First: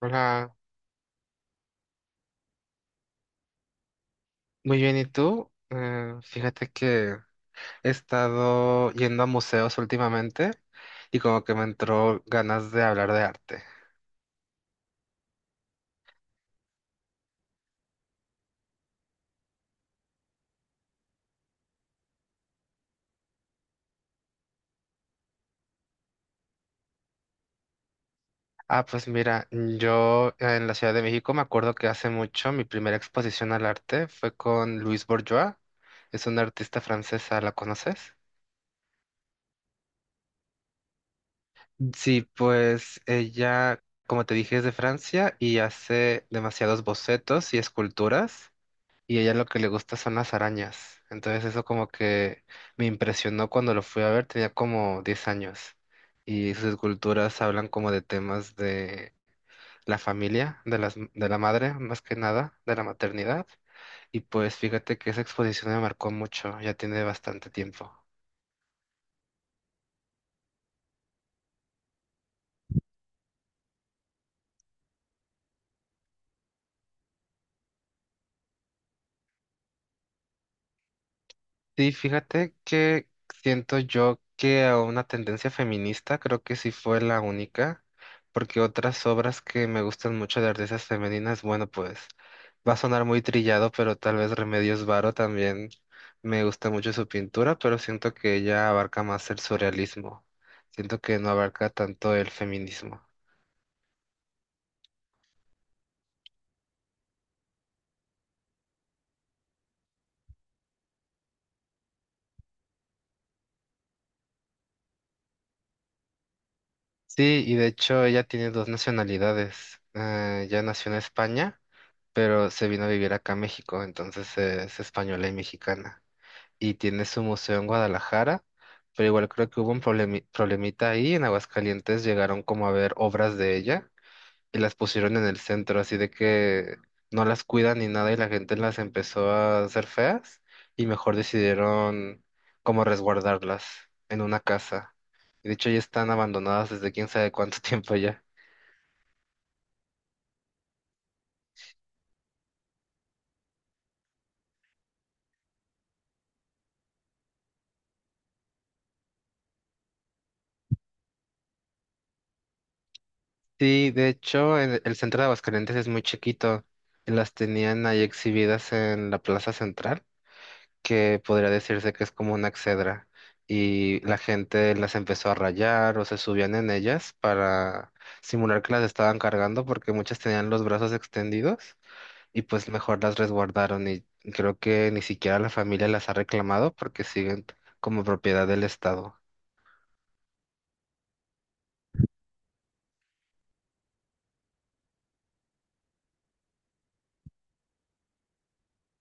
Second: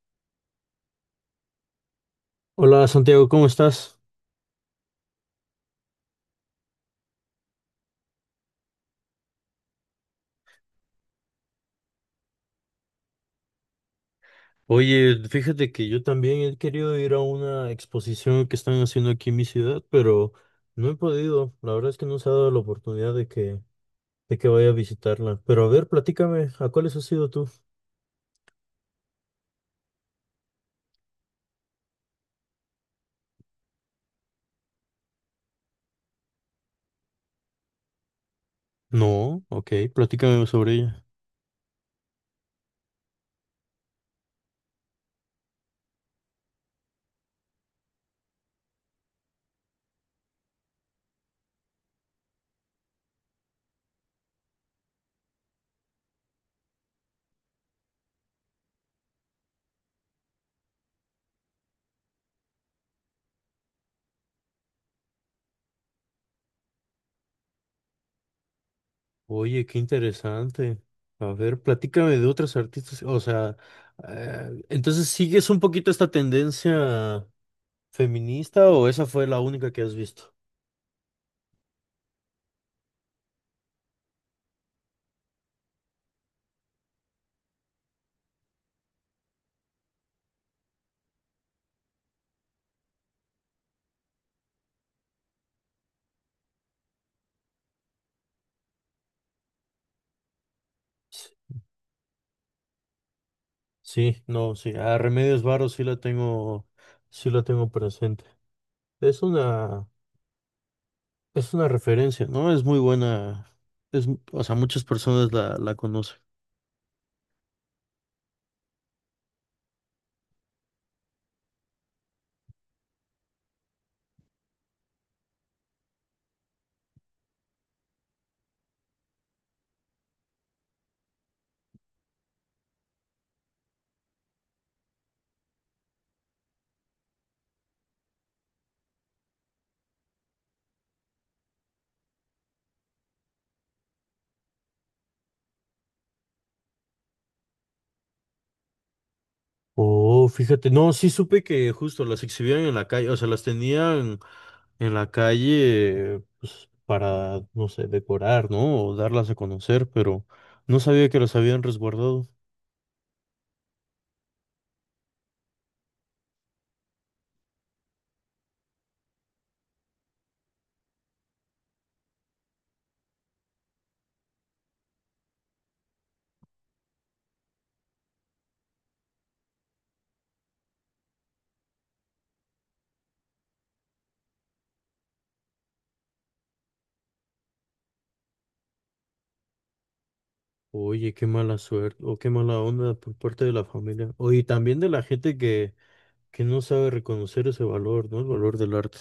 Hola, Hola Santiago, ¿cómo estás? muy bien, ¿y tú? Fíjate que he estado yendo a museos últimamente y como que me entró ganas de hablar de arte. Oye, fíjate que yo también he querido ir a una exposición que están haciendo aquí en mi ciudad, pero no he podido. La verdad es que no se ha dado la oportunidad de que vaya a visitarla. Pero a ver, platícame, ¿a cuáles has ido tú? Ah, pues mira, yo en la Ciudad de México me acuerdo que hace mucho mi primera exposición al arte fue con Louise Bourgeois, es una artista francesa, ¿la conoces? No, ok, platícame sobre ella. Sí, pues ella, como te dije, es de Francia y hace demasiados bocetos y esculturas. Y a ella lo que le gusta son las arañas. Entonces eso como que me impresionó cuando lo fui a ver, tenía como 10 años y sus esculturas hablan como de temas de la familia, de las, de la madre más que nada, de la maternidad. Y pues fíjate que esa exposición me marcó mucho, ya tiene bastante tiempo. Oye, qué interesante. A ver, platícame de otras artistas. O sea, entonces, ¿sigues un poquito esta tendencia feminista o esa fue la única que has visto? Sí, fíjate que siento yo que a una tendencia feminista creo que sí fue la única, porque otras obras que me gustan mucho de artistas femeninas, bueno, pues va a sonar muy trillado, pero tal vez Remedios Varo también me gusta mucho su pintura, pero siento que ella abarca más el surrealismo, siento que no abarca tanto el feminismo. Sí, no, sí, a Remedios Varo sí la tengo presente. Es una, es una referencia, ¿no? Es muy buena, es, o sea, muchas personas la conocen. Sí, y de hecho ella tiene dos nacionalidades, ella nació en España pero se vino a vivir acá a México, entonces es española y mexicana. Y tiene su museo en Guadalajara, pero igual creo que hubo un problemita ahí. En Aguascalientes llegaron como a ver obras de ella y las pusieron en el centro, así de que no las cuidan ni nada y la gente las empezó a hacer feas y mejor decidieron como resguardarlas en una casa. Y de hecho ya están abandonadas desde quién sabe cuánto tiempo ya. Oh, fíjate, no, sí supe que justo las exhibían en la calle, o sea, las tenían en la calle, pues, para, no sé, decorar, ¿no? O darlas a conocer, pero no sabía que las habían resguardado. Sí, de hecho, el centro de Aguascalientes es muy chiquito. Las tenían ahí exhibidas en la plaza central, que podría decirse que es como una exedra. Y la gente las empezó a rayar o se subían en ellas para simular que las estaban cargando, porque muchas tenían los brazos extendidos y pues mejor las resguardaron. Y creo que ni siquiera la familia las ha reclamado porque siguen como propiedad del Estado. Oye, qué mala suerte, o qué mala onda por parte de la familia. Oye, y también de la gente que no sabe reconocer ese valor, ¿no? El valor del arte.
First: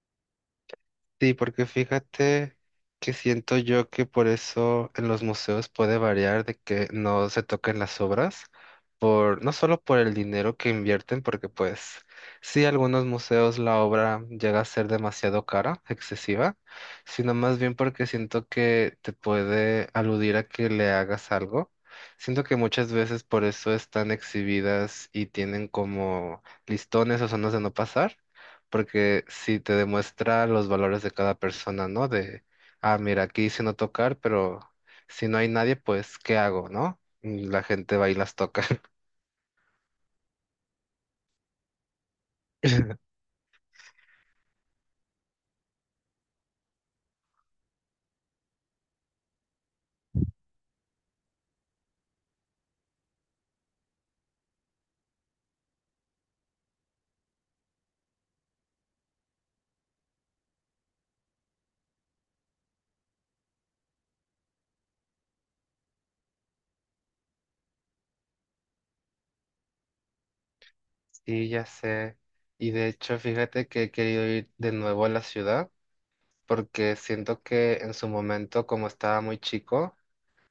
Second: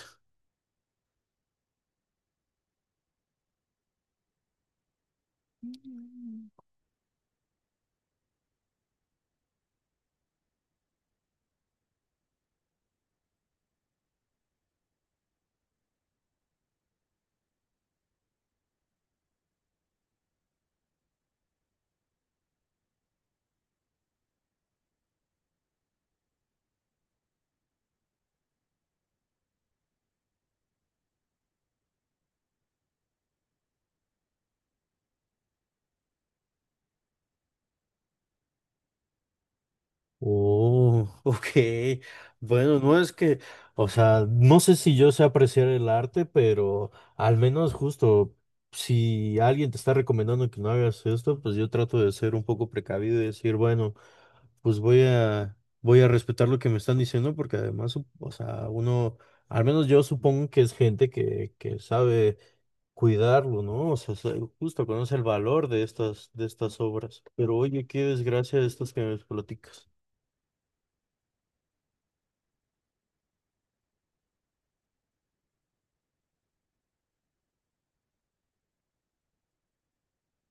Sí, porque fíjate que siento yo que por eso en los museos puede variar de que no se toquen las obras, por, no solo por el dinero que invierten, porque pues sí, algunos museos la obra llega a ser demasiado cara, excesiva, sino más bien porque siento que te puede aludir a que le hagas algo. Siento que muchas veces por eso están exhibidas y tienen como listones o zonas de no pasar porque sí te demuestra los valores de cada persona, ¿no? De, ah, mira, aquí dice no tocar, pero si no hay nadie, pues, ¿qué hago, no? Y la gente va y las toca. Oh, ok. Bueno, no es que, o sea, no sé si yo sé apreciar el arte, pero al menos justo, si alguien te está recomendando que no hagas esto, pues yo trato de ser un poco precavido y decir, bueno, pues voy a respetar lo que me están diciendo, porque además, o sea, uno, al menos yo supongo que es gente que sabe cuidarlo, ¿no? O sea, se- justo conoce el valor de de estas obras. Pero oye, qué desgracia de estas que me platicas. Sí, ya sé. Y de hecho, fíjate que he querido ir de nuevo a la ciudad porque siento que en su momento, como estaba muy chico,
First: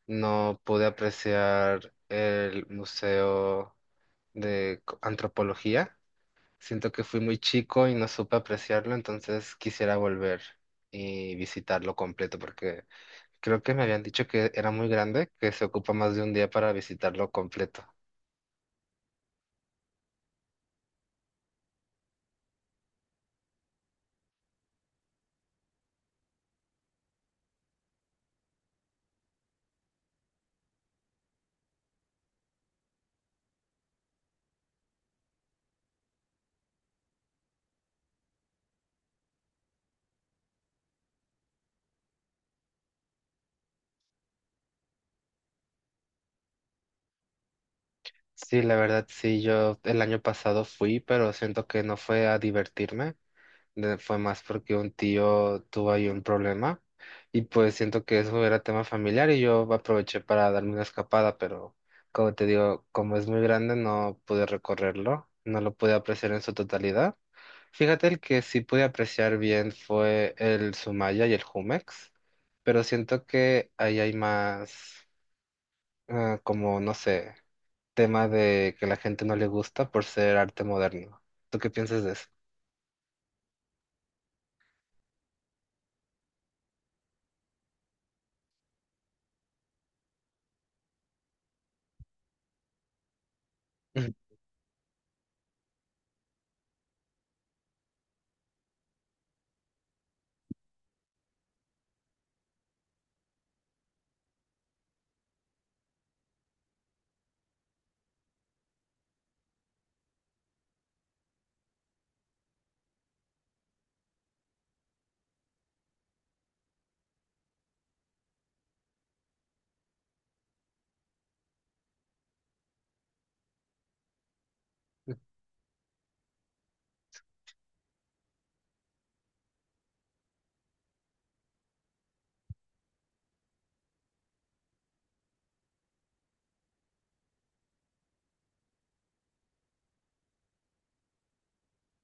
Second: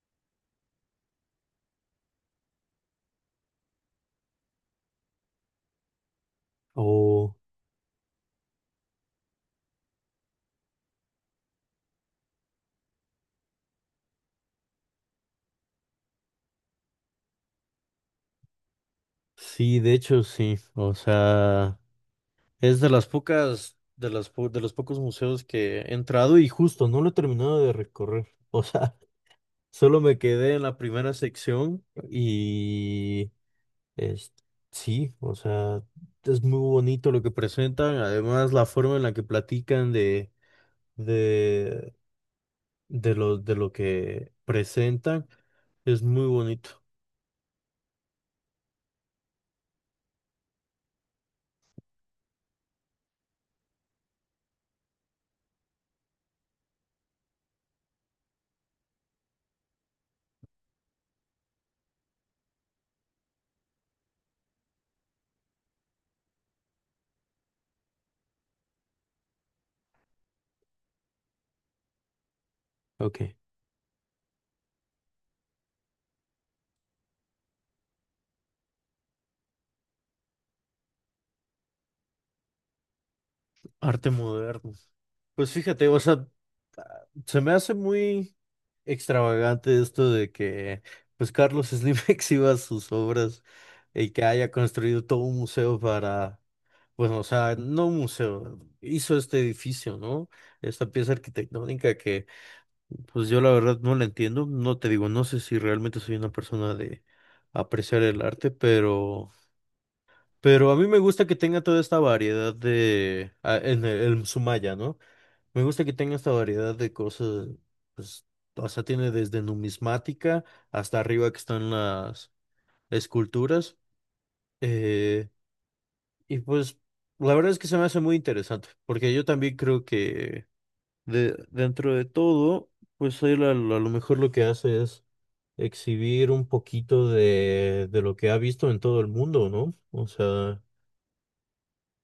no pude apreciar el Museo de Antropología. Siento que fui Oh, muy chico y no supe apreciarlo, entonces quisiera volver y visitarlo completo, porque creo que me habían dicho que era muy grande, que se ocupa más de un día para visitarlo completo. sí, de hecho sí. O sea, es de las pocas, de las po- de los pocos museos que he entrado y justo no lo he terminado de recorrer. O sea, solo me quedé en la primera sección y es, sí, o sea, es muy bonito lo que presentan. Además, la forma en la que platican de de lo que presentan es muy bonito. Sí, la verdad, sí, yo el año pasado fui, pero siento que no fue a divertirme, fue más porque un tío tuvo ahí un problema y pues siento que eso era tema familiar y yo aproveché para darme una escapada, pero como te digo, como es muy grande, no pude recorrerlo, no lo pude apreciar en su totalidad. Fíjate, el que sí pude apreciar bien fue el Sumaya y el Jumex, pero siento Ok. que ahí hay más, ah, como, no sé, tema de que la gente no le gusta por ser arte moderno. ¿Tú qué piensas de eso? Arte moderno. Pues fíjate, o sea, se me hace muy extravagante esto de que pues Carlos Slim exhiba sus obras y que haya construido todo un museo para, bueno, o sea, no un museo, hizo este edificio, ¿no? Esta pieza arquitectónica que pues yo la verdad no la entiendo, no te digo, no sé si realmente soy una persona de apreciar el arte, pero a mí me gusta que tenga toda esta variedad de... en Sumaya, ¿no? Me gusta que tenga esta variedad de cosas, pues, o sea, tiene desde numismática hasta arriba que están las esculturas. eh, y pues, la verdad es que se me hace muy interesante, porque yo también creo que dentro de todo, pues él a lo mejor lo que hace es exhibir un poquito de lo que ha visto en todo el mundo, ¿no? O sea...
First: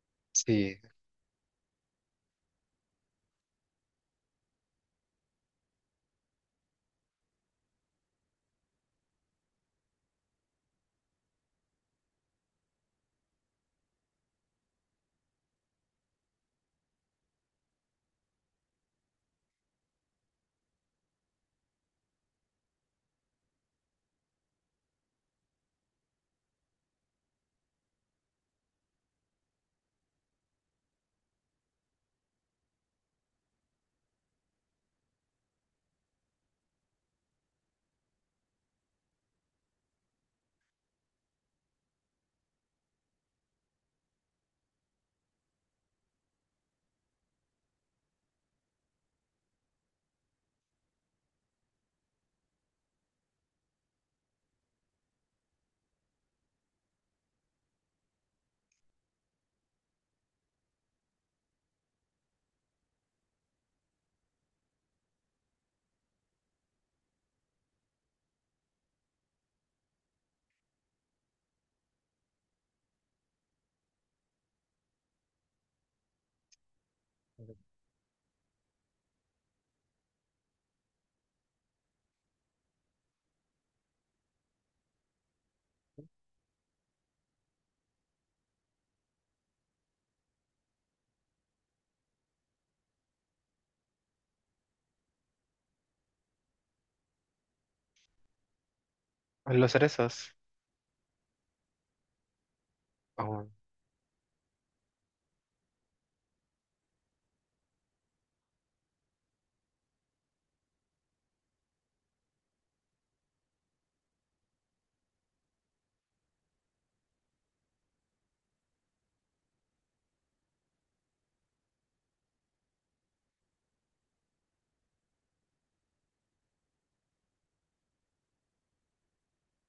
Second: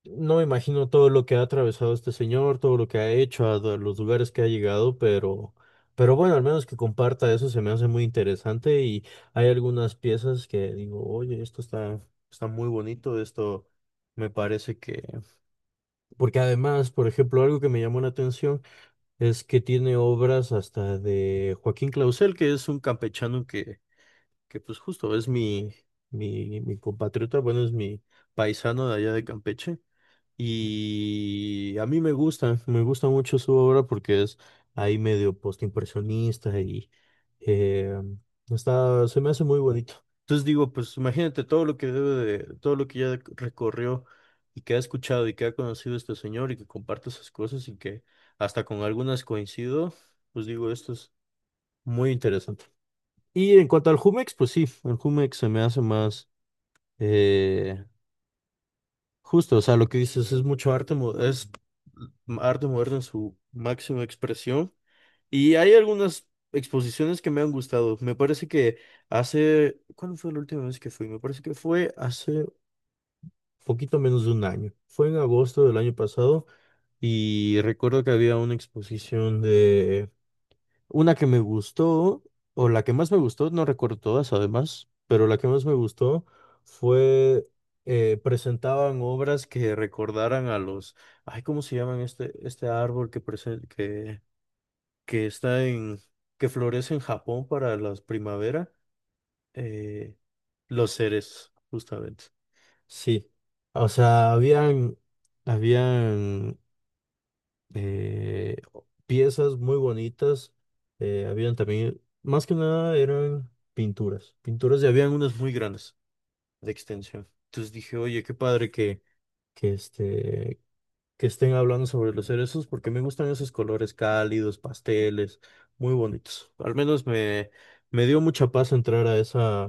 No me Sí, imagino todo lo que ha atravesado este señor, todo lo que ha hecho, a do- los lugares que ha llegado, pero bueno, al menos que comparta eso se me hace muy interesante y hay algunas piezas que digo, oye, esto está, está muy bonito, esto me parece que... Porque además, por ejemplo, algo que me llamó la atención es que tiene obras hasta de Joaquín Clausel, que es un campechano que pues justo es mi compatriota, bueno, es mi paisano de allá de Campeche. Y a mí me gusta mucho su obra porque es ahí medio postimpresionista y eh, está, se me hace muy bonito. Entonces digo, pues imagínate todo lo que debe de, todo lo que ya recorrió y que ha escuchado y que ha conocido este señor y que comparte esas cosas y que hasta con algunas coincido, pues digo, esto es muy interesante. Y en cuanto al Jumex, pues sí, el Jumex se me hace eh, justo, o sea, lo que dices es mucho arte, mo- es arte moderno en su máxima expresión. Y hay algunas exposiciones que me han gustado. Me parece que hace, ¿cuándo fue la última vez que fui? Me parece que fue hace poquito menos de un año. Fue en agosto del año pasado y recuerdo que había una exposición de una que me gustó, o la que más me gustó, no recuerdo todas además, pero la que más me gustó fue, presentaban obras que recordaran a los, ay, ¿cómo se llaman este árbol que está en, que florece en Japón para la primavera? los Eh, cerezos. los seres, justamente. Sí, Oh, o sea, habían eh, piezas muy bonitas. Habían también, más que nada eran pinturas, pinturas y habían unas muy grandes de extensión. Entonces dije, oye, qué padre que, este, que estén hablando sobre los cerezos porque me gustan esos colores cálidos, pasteles, muy bonitos. Me dio mucha paz entrar a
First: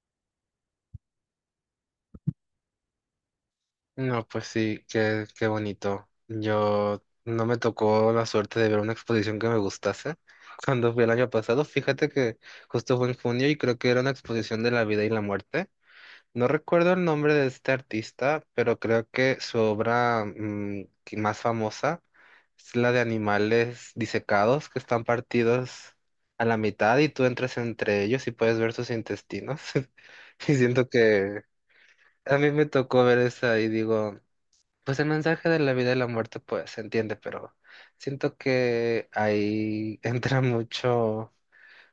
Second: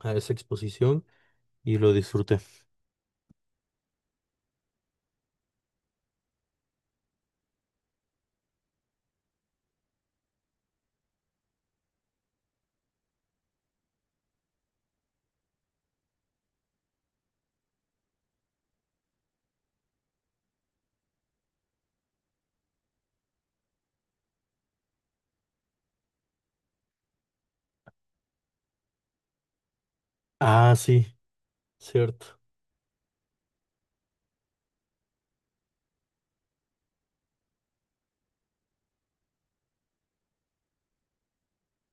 a esa exposición y lo disfruté. no, pues sí, qué, qué bonito. Yo no me tocó la suerte de ver una exposición que me gustase. Cuando fui el año pasado, fíjate que justo fue en junio y creo que era una exposición de la vida y la muerte. No recuerdo el nombre de este artista, pero creo que su obra que más famosa es la de animales disecados que están partidos a la mitad y tú entras entre ellos y puedes ver sus intestinos. Y Ah, siento sí, que cierto. a mí me tocó ver esa y digo, pues el mensaje de la vida y la muerte pues se entiende, pero siento que ahí entra mucho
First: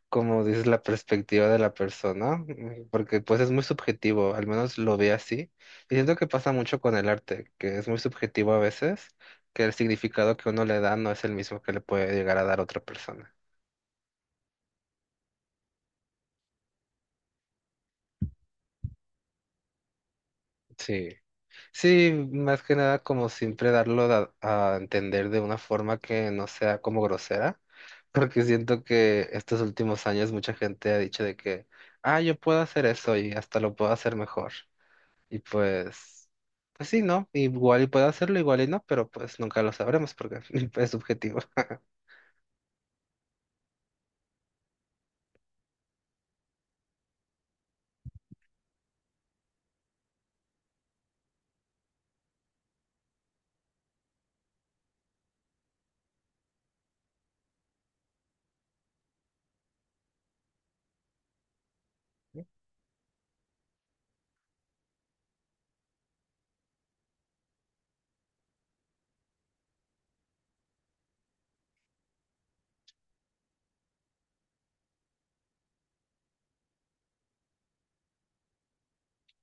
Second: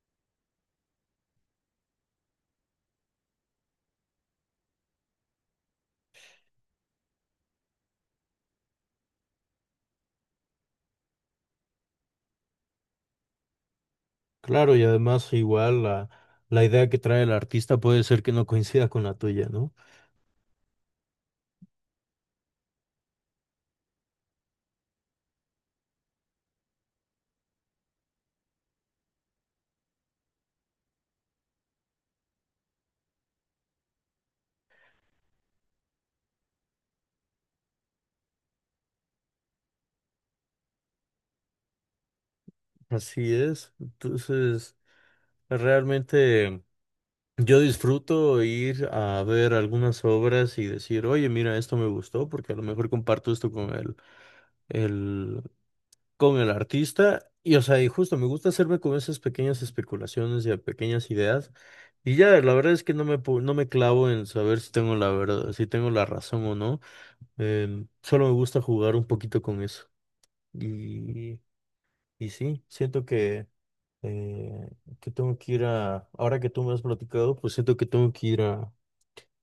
como dices, la perspectiva de la persona, porque pues es muy subjetivo, al menos lo ve así. Y siento que pasa mucho con el arte, que es muy subjetivo a veces, que el significado que uno le da no es el mismo que le puede llegar a dar otra persona. Claro, y además igual la idea que trae el artista puede ser que no coincida con la tuya, ¿no? Sí, sí, más que nada como siempre darlo a entender de una forma que no sea como grosera, porque siento que estos últimos años mucha gente ha dicho de que, ah, yo puedo hacer eso y hasta lo puedo hacer mejor. Y pues, pues sí, ¿no? Igual y puede hacerlo, igual y no, pero pues nunca lo sabremos porque es subjetivo. Así es. Entonces, realmente yo disfruto ir a ver algunas obras y decir, oye, mira, esto me gustó, porque a lo mejor comparto esto con el, con el artista. Y, o sea, y justo me gusta hacerme con esas pequeñas especulaciones y a pequeñas ideas. Y ya, la verdad es que no me clavo en saber si tengo la verdad, si tengo la razón o no. El- solo me gusta jugar un poquito con eso. Y, y sí, siento eh, que tengo que ir a, ahora que tú me has platicado, pues siento que tengo que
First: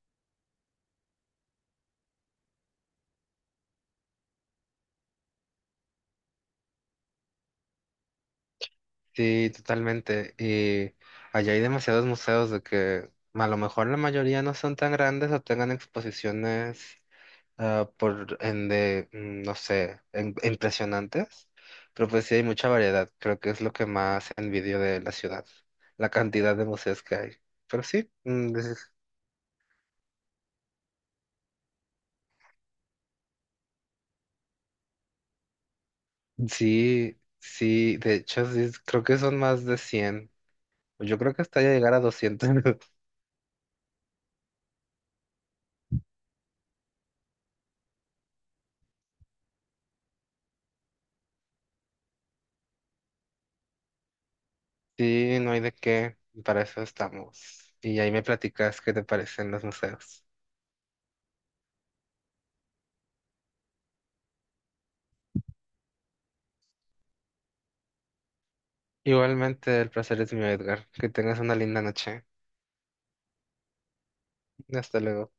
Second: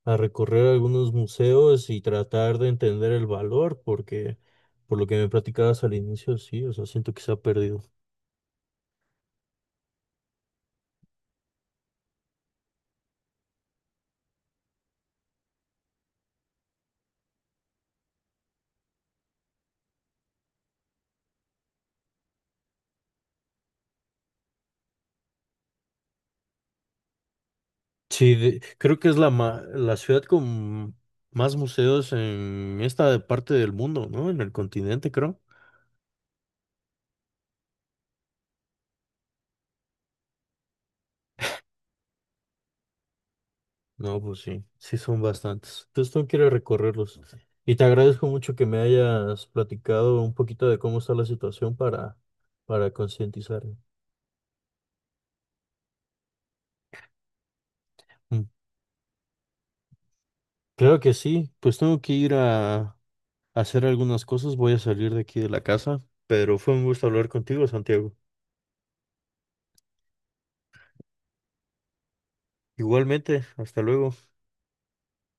a recorrer algunos museos y tratar de entender el valor, porque por lo que me platicabas al inicio, sí, o sea, siento que se ha perdido. Sí, totalmente. Y allá hay demasiados museos de que a lo mejor la mayoría no son tan grandes o tengan exposiciones ah, por en de, no sé, impresionantes. Pero pues sí hay mucha variedad. Creo que es lo que más envidio de la ciudad, la cantidad de museos que hay. Pero sí, Sí, mm. de- creo que es la, ma- la ciudad con más museos en esta parte del mundo, ¿no? En el continente, creo. Sí, sí, de hecho, sí, creo que son más de 100. Yo creo que hasta llegar a 200. No, pues sí, sí son bastantes. Entonces tengo que ir a recorrerlos. Y te agradezco mucho que me hayas platicado un poquito de cómo está la situación para concientizar. Sí, no hay de qué, para eso estamos. Y ahí me Mm, platicas qué te parecen los museos. claro que sí, pues tengo que a hacer algunas cosas, voy a salir de aquí de la casa, pero fue un gusto hablar contigo, Santiago. Igualmente, el placer es mío, Edgar. Que tengas una linda noche. Igualmente, hasta luego. Hasta luego.